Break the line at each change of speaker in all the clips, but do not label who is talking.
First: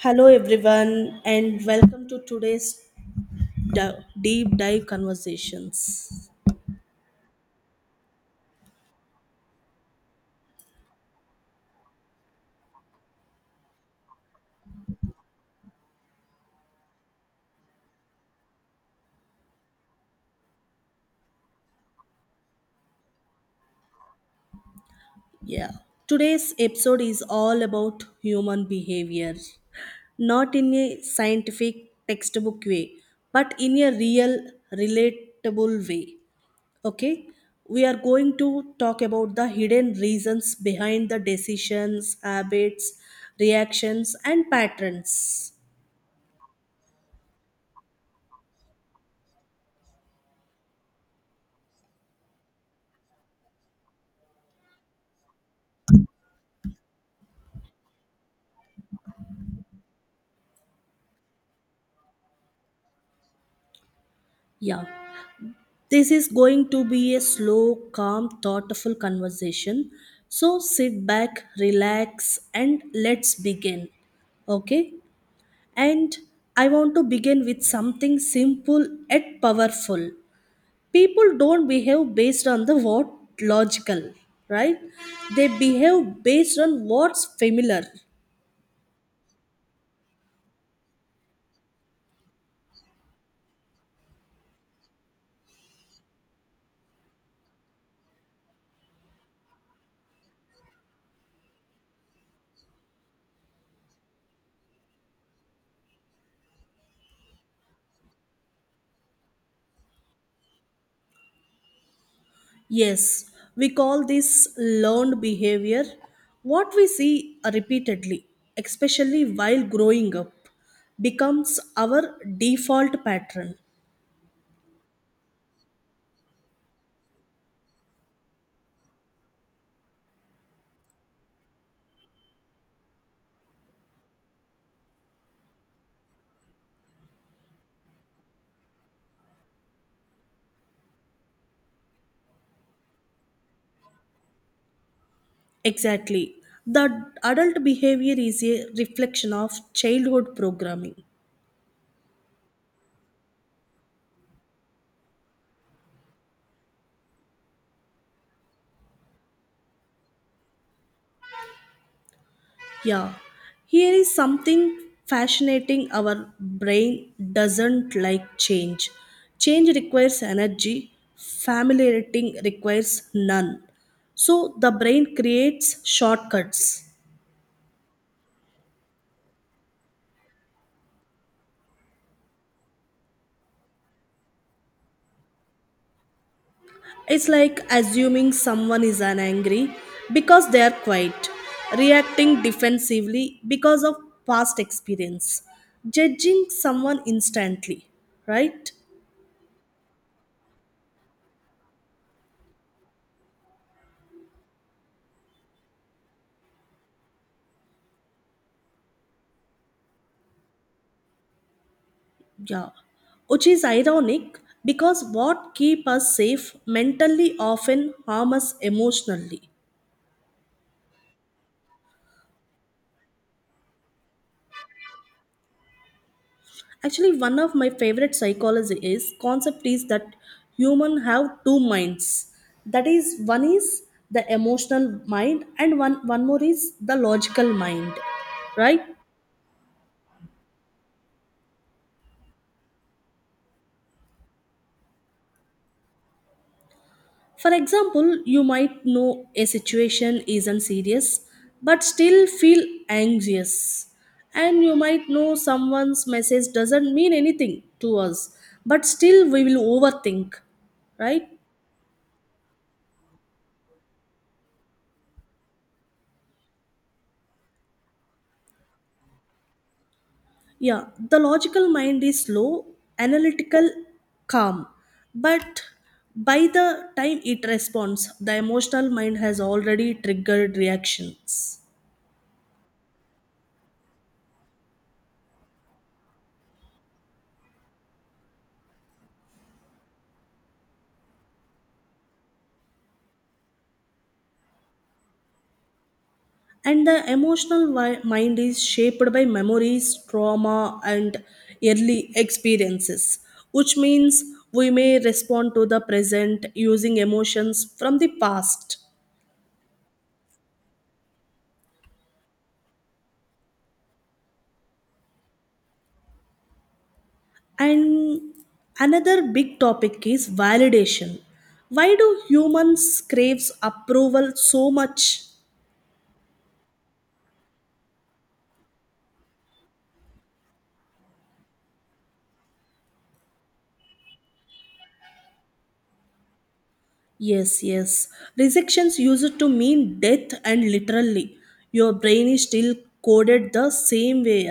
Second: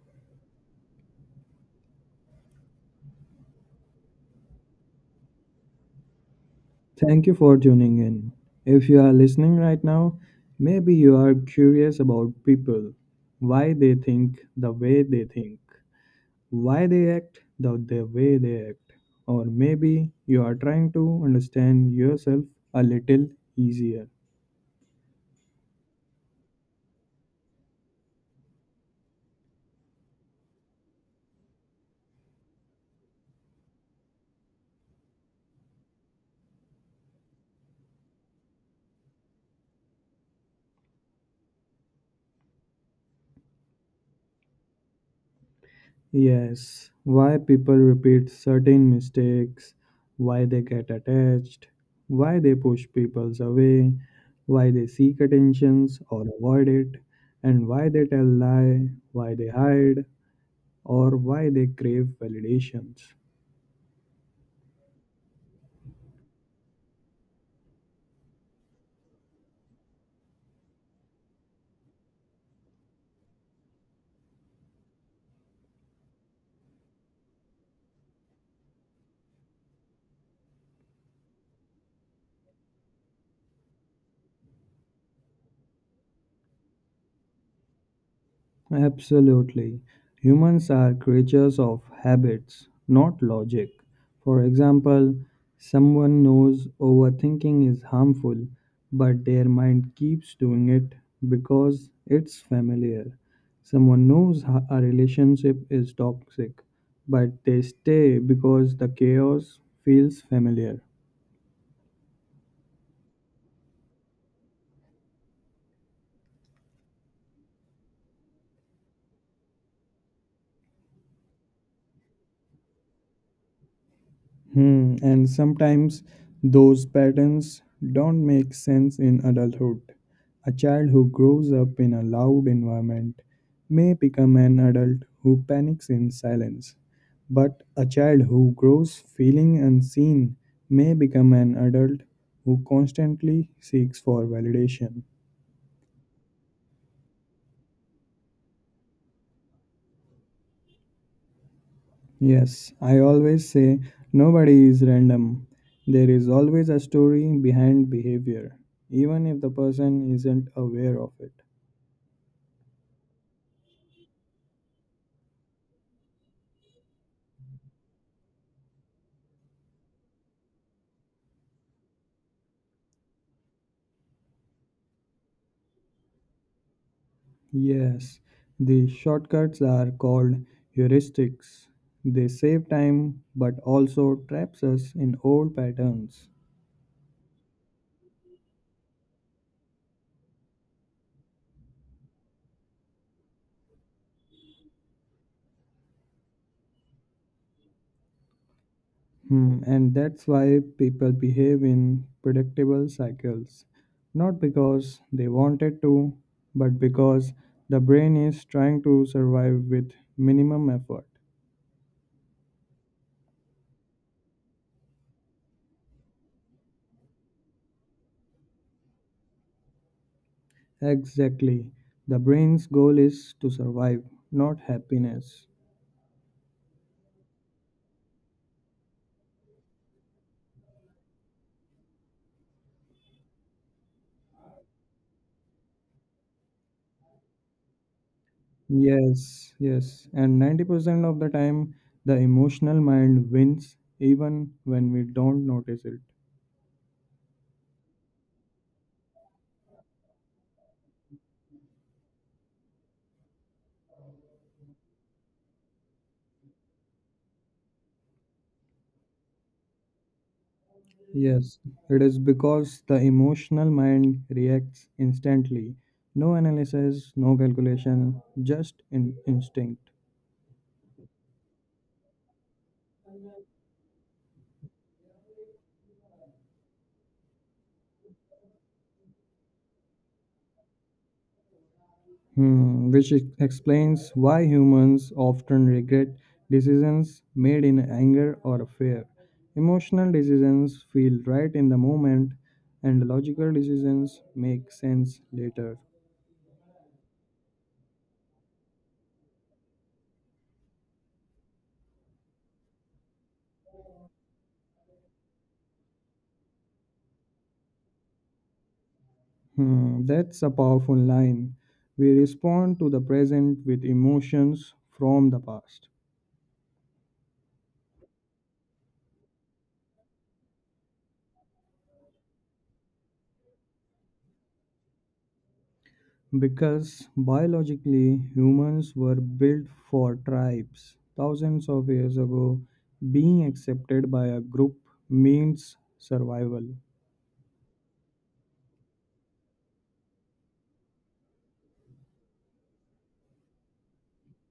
Hello, everyone, and welcome to today's deep dive conversations.
Thank you for tuning in. If you are listening right now, maybe you are curious about people, why they think the way they think, why they act the way they act, or maybe you are trying to understand yourself a little easier.
Yeah, today's episode is all about human behavior, not in a scientific textbook way, but in a real, relatable way. Okay, we are going to talk about the hidden reasons behind the decisions, habits, reactions, and patterns.
Yes, why people repeat certain mistakes, why they get attached, why they push people away, why they seek attentions or avoid it, and why they tell lie, why they hide, or why they crave validations.
Yeah. This is going to be a slow, calm, thoughtful conversation. So sit back, relax, and let's begin. Okay? And I want to begin with something simple yet powerful. People don't behave based on the what logical, right? They behave based on what's familiar.
Absolutely. Humans are creatures of habits, not logic. For example, someone knows overthinking is harmful, but their mind keeps doing it because it's familiar. Someone knows a relationship is toxic, but they stay because the chaos feels familiar.
Yes, we call this learned behavior what we see repeatedly, especially while growing up, becomes our default pattern.
And sometimes those patterns don't make sense in adulthood. A child who grows up in a loud environment may become an adult who panics in silence. But a child who grows feeling unseen may become an adult who constantly seeks for validation.
Exactly. The adult behavior is a reflection of childhood programming.
Yes, I always say nobody is random. There is always a story behind behavior, even if the person isn't aware of it.
Yeah, here is something fascinating our brain doesn't like change. Change requires energy, familiarity requires none. So the brain creates shortcuts.
Yes, the shortcuts are called heuristics. They save time but also traps us in old patterns.
It's like assuming someone is angry because they are quiet, reacting defensively because of past experience, judging someone instantly, right?
And that's why people behave in predictable cycles. Not because they wanted to, but because the brain is trying to survive with minimum effort.
Yeah, which is ironic because what keep us safe mentally often harm us emotionally.
Exactly. The brain's goal is to survive, not happiness.
Actually, one of my favorite psychology is concept is that human have two minds. That is, one is the emotional mind and one more is the logical mind, right?
Yes. And 90% of the time, the emotional mind wins even when we don't notice it.
For example, you might know a situation isn't serious but still feel anxious. And you might know someone's message doesn't mean anything to us but still we will overthink, right?
Yes, it is because the emotional mind reacts instantly. No analysis, no calculation, just in instinct.
Yeah, the logical mind is slow, analytical, calm. But by the time it responds, the emotional mind has already triggered reactions.
Which explains why humans often regret decisions made in anger or fear. Emotional decisions feel right in the moment, and logical decisions make sense later.
And the emotional mind is shaped by memories trauma and early experiences, which means we may respond to the present using emotions from the past.
That's a powerful line. We respond to the present with emotions from the past.
And another big topic is validation. Why do humans craves approval so much?
Because biologically, humans were built for tribes. Thousands of years ago, being accepted by a group means survival.
Yes, yes, rejections used to mean death and literally your brain is still coded the same way.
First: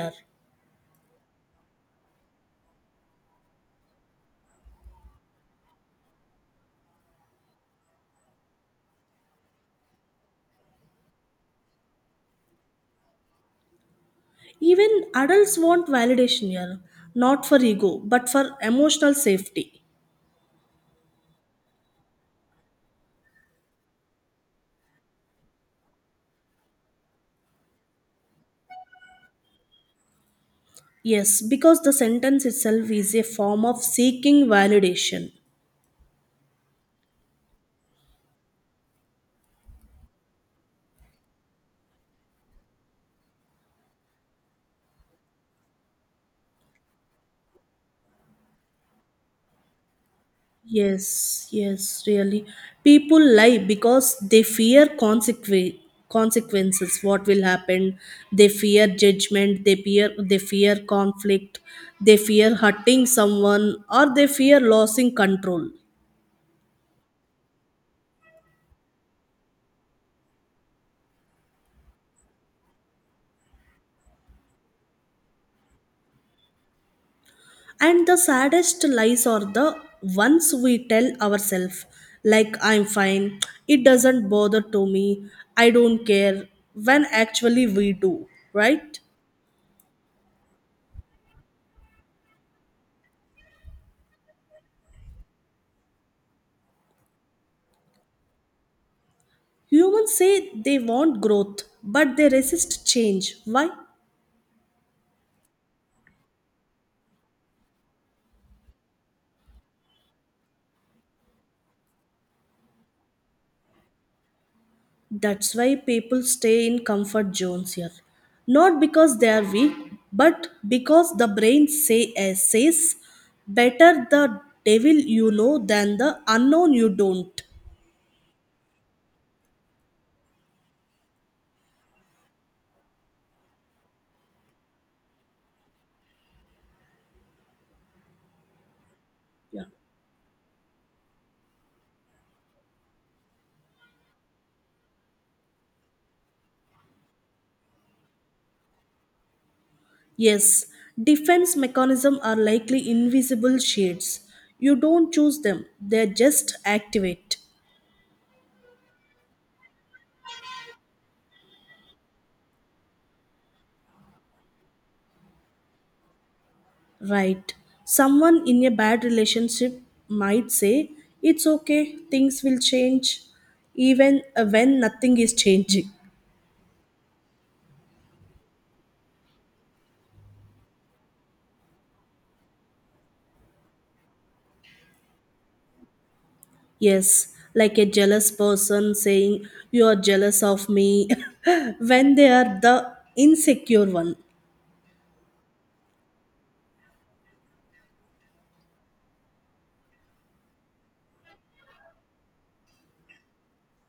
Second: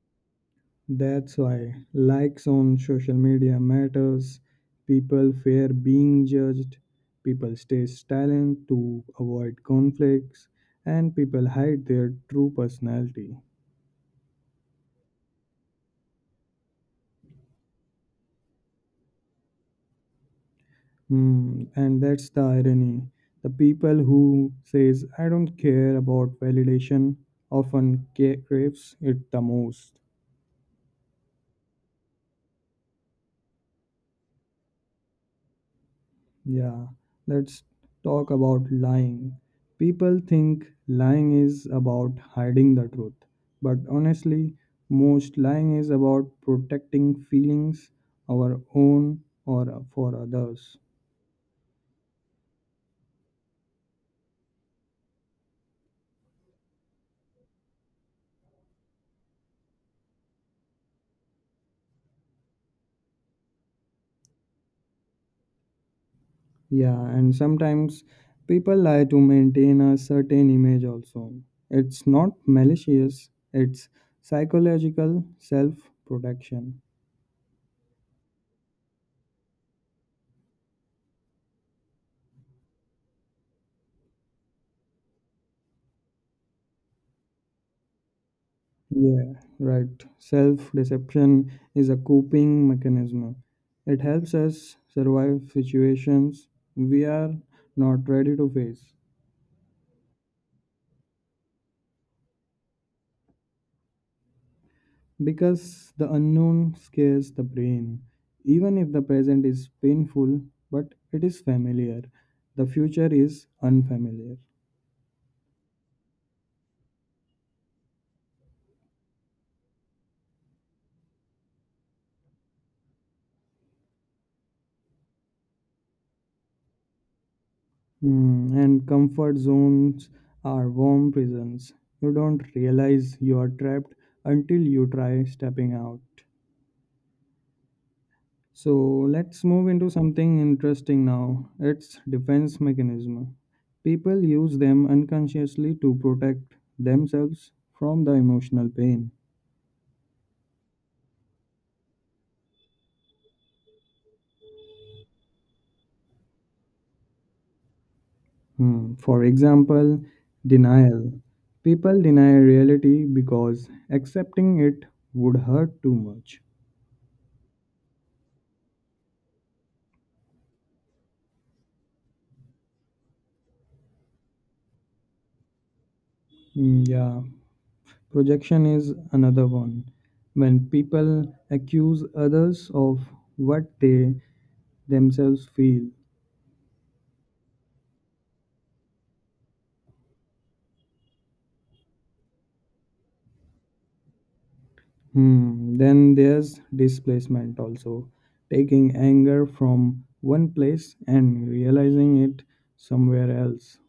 That's why likes on social media matters. People fear being judged. People stay silent to avoid conflicts, and people hide their true personality.
Even adults want validation here, not for ego, but for emotional safety.
And that's the irony. The people who says I don't care about validation often craves it the most.
Yes, because the sentence itself is a form of seeking validation.
Yeah, let's talk about lying. People think lying is about hiding the truth, but honestly, most lying is about protecting feelings, our own or for others.
Yes, yes, really. People lie because they fear consequences, what will happen. They fear judgment, they fear conflict, they fear hurting someone, or they fear losing control.
Yeah, and sometimes people lie to maintain a certain image also. It's not malicious, it's psychological self protection.
And the saddest lies are the ones we tell ourselves, like I'm fine, it doesn't bother to me, I don't care, when actually we do, right?
Yeah, right. Self deception is a coping mechanism. It helps us survive situations we are not ready to face.
Humans say they want growth, but they resist change. Why?
Because the unknown scares the brain. Even if the present is painful, but it is familiar, the future is unfamiliar.
That's why people stay in comfort zones here. Not because they are weak, but because the brain says better the devil you know than the unknown you don't.
And comfort zones are warm prisons. You don't realize you are trapped until you try stepping out. So let's
Yeah.
move into something interesting now. It's defense mechanism. People use them unconsciously to protect themselves from the emotional pain.
Yes, defense mechanisms are likely invisible shades. You don't choose them, they just activate.
For example, denial. People deny reality because accepting it would hurt too much.
Right. Someone in a bad relationship might say, it's okay, things will change, even when nothing is changing.
Mm, Yeah, Projection is another one. When people accuse others of what they themselves feel.
Yes, like a jealous person saying, you are jealous of me, when they are the insecure one.
Hmm. Then there's displacement also. Taking anger from one place and realizing it somewhere else.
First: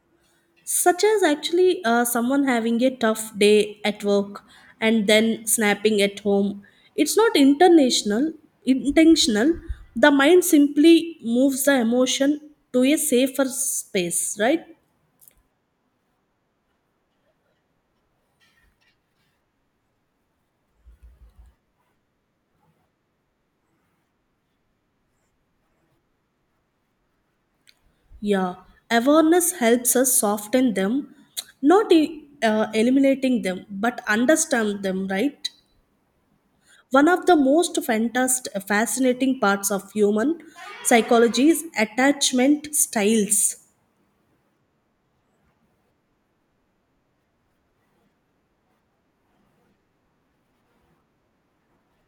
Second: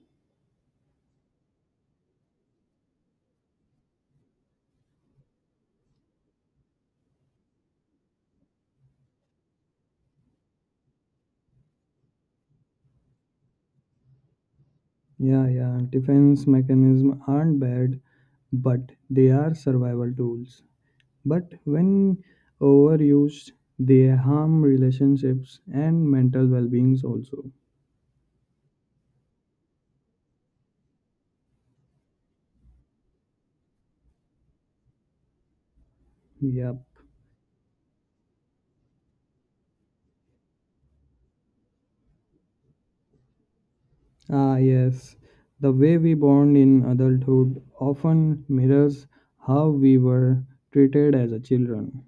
Such as actually someone having a tough day at work and then snapping at home. It's not international intentional, the mind simply moves the emotion to a safer space, right?
Yeah. Defense mechanisms aren't bad, but they are survival tools. But when overused, they harm relationships and mental well-beings also.
Yeah, awareness helps us soften them, not eliminating them but understand them, right?
Yep.
One of the most fantastic fascinating parts of human psychology is attachment styles.
Ah, yes. The way we bond in adulthood often mirrors how we were treated as a children.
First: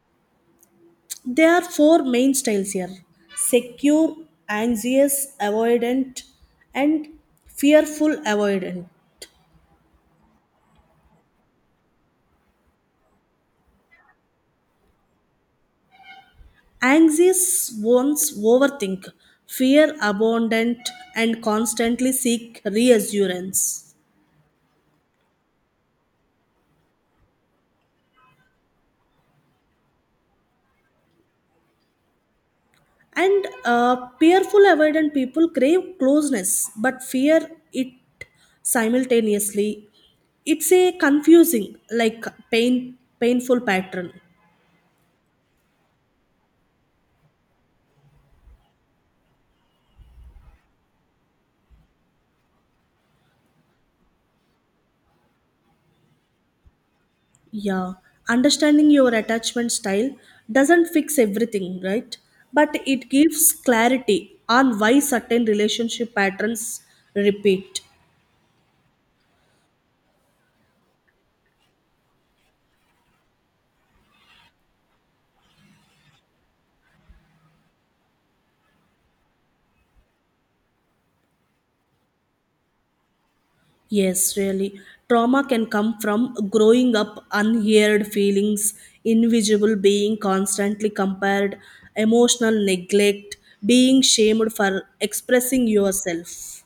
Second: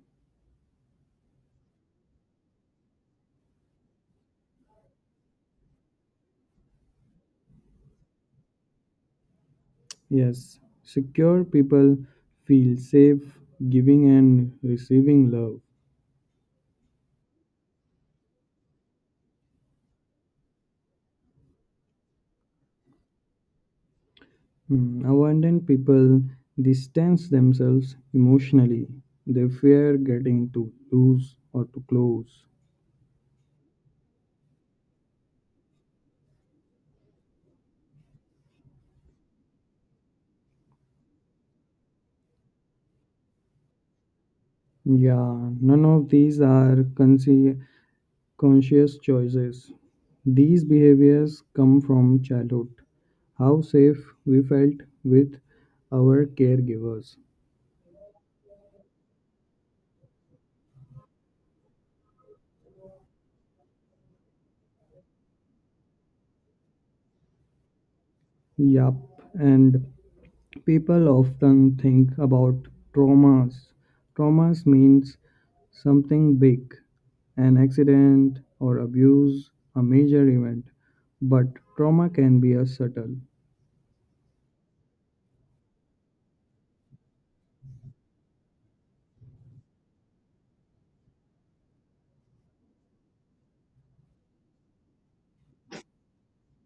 There are four main styles here: secure, anxious, avoidant, and fearful avoidant.
Yes, secure people feel safe giving and receiving love.
Anxious ones overthink, fear abundant, and constantly seek reassurance.
Abandoned people distance themselves emotionally. They fear getting too loose or too close.
And fearful avoidant people crave closeness but fear it simultaneously. It's a confusing, like painful pattern.
Yeah, none of these are conscious choices. These behaviors come from childhood, how safe we felt with our caregivers.
Yeah, understanding your attachment style doesn't fix everything, right? But it gives clarity on why certain relationship patterns repeat.
Yup, and people often think about traumas. Traumas means something big, an accident or abuse, a major event. But trauma can be a subtle,
Yes, really. Trauma can come from growing up unheard feelings, invisible being constantly compared, emotional neglect, being shamed for expressing yourself,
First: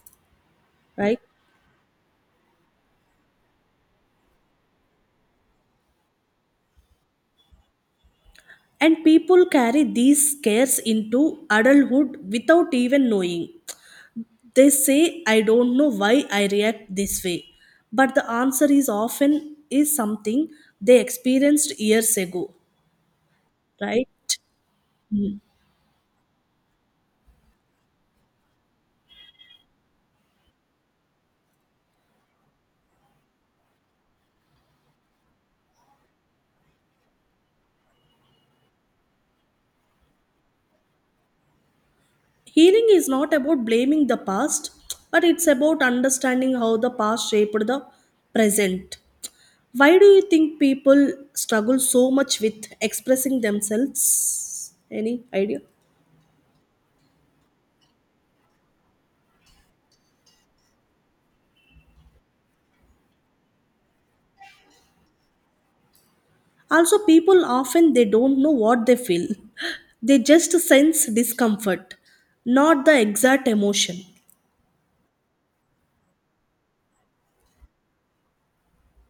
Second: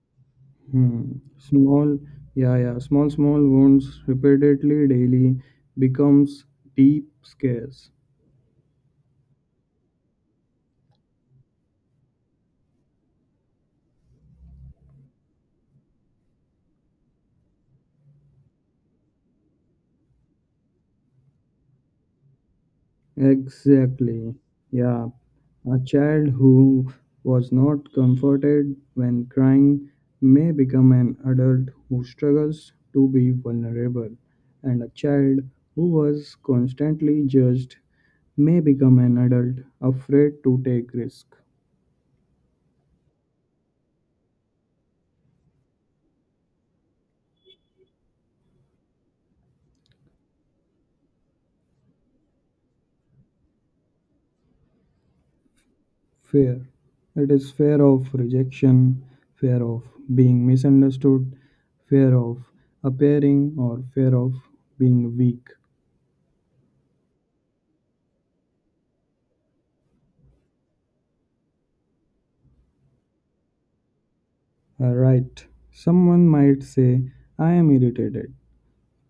hmm,
right?
small, yeah, yeah, small, small wounds repeatedly daily becomes deep scars.
And people carry these scares into adulthood without even knowing. They say, I don't know why I react this way. But the answer is often is something they experienced years ago, right?
Exactly. Yeah.
Mm.
A child who was not comforted when crying may become an adult who struggles to be vulnerable, and a child who was constantly judged may become an adult afraid to take risk.
Healing is not about blaming the past, but it's about understanding how the past shaped the present. Why do you think people struggle so much with expressing themselves? Any idea?
Fear. It is fear of rejection, fear of being misunderstood, fear of appearing, or fear of being weak.
Also people often they don't know what they feel, they just sense discomfort, not the exact emotion.
Right. Someone might say, I am irritated,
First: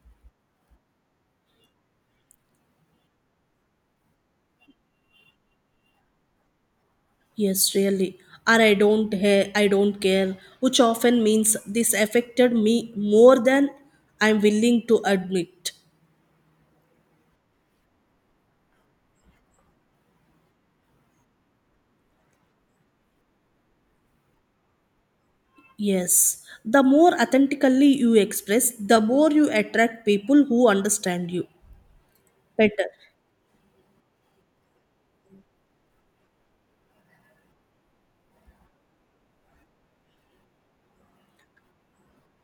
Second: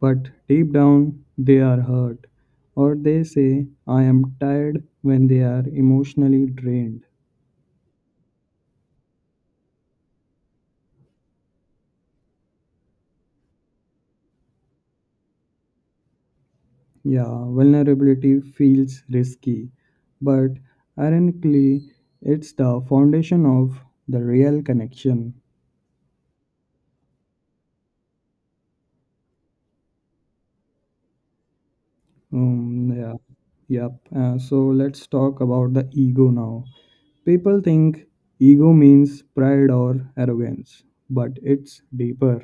but deep down they are hurt. Or they say, I am tired when they are emotionally drained.
Yes, really. Or I don't ha- I don't care, which often means this affected me more than I'm willing to admit.
Yeah, vulnerability feels risky, but ironically, it's the foundation of the real connection.
Yes, the more authentically you express, the more you attract people who understand you better.
Um, yeah, yep. So let's talk about the ego now. People think ego means pride or arrogance, but it's deeper.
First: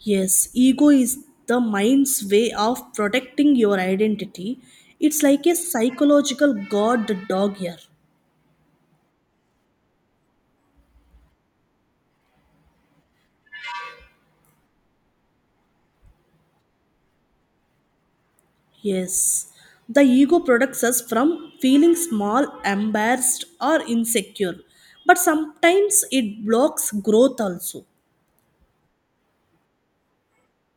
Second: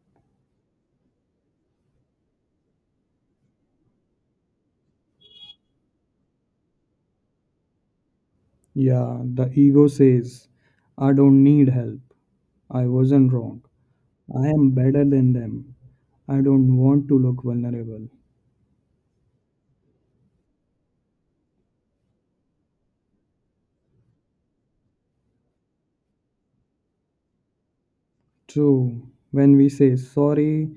Yes, ego is the mind's way of protecting your identity. It's like a psychological guard dog here.
Yeah, the ego says, I don't need help. I wasn't wrong. I am better than them. I don't want to look vulnerable.
Yes, the ego protects us from feeling small, embarrassed, or insecure. But sometimes it blocks growth also.
True, when we say sorry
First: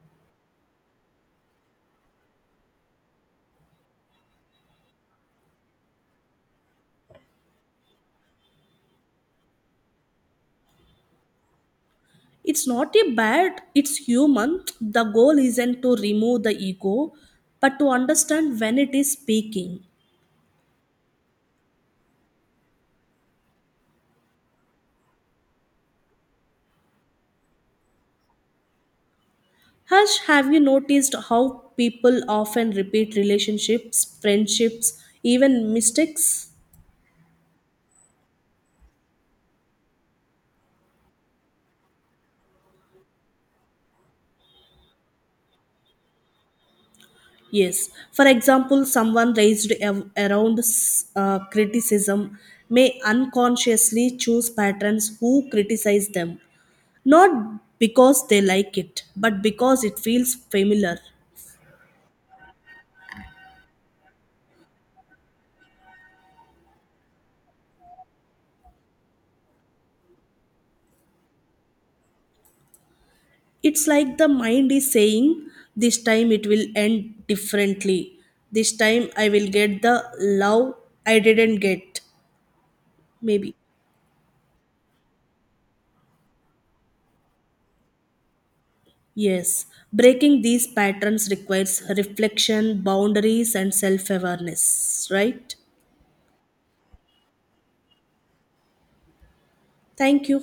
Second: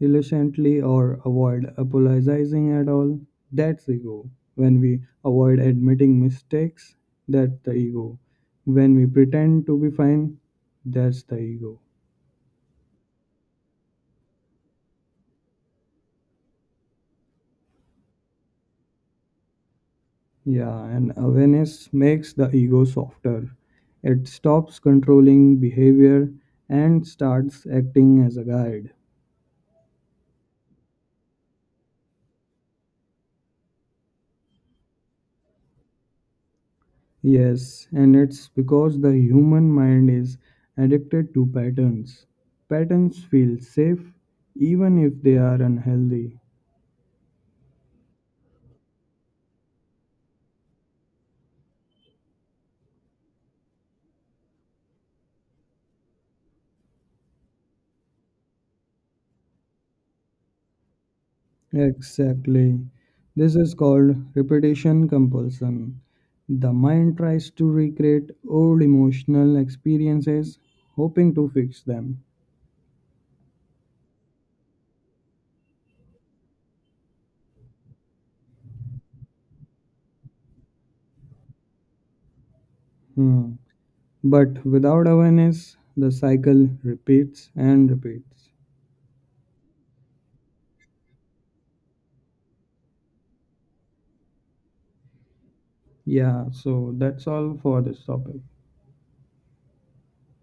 reluctantly or avoid apologizing at all, that's ego. When we avoid admitting mistakes, that's the ego. When we pretend to be fine, that's the ego.
It's not a bad, it's human. The goal isn't to remove the ego, but to understand when it is speaking.
Yeah, and awareness makes the ego softer. It stops controlling behavior and starts acting as a guide.
Hush, have you noticed how people often repeat relationships, friendships, even mistakes?
Yes, and it's because the human mind is addicted to patterns. Patterns feel safe even if they are unhealthy.
Yes. For example, someone around criticism may unconsciously choose patrons who criticize them, not because they like it, but because it feels familiar.
Exactly. This is called repetition compulsion. The mind tries to recreate old emotional experiences, hoping to fix them.
It's like the mind is saying, this time it will end differently. This time I will get the love I didn't get. Maybe.
Hmm. But without awareness, the cycle repeats and repeats.
Yes, breaking these patterns requires reflection, boundaries, and self awareness, right?
Yeah, so that's all for this topic.
Thank you.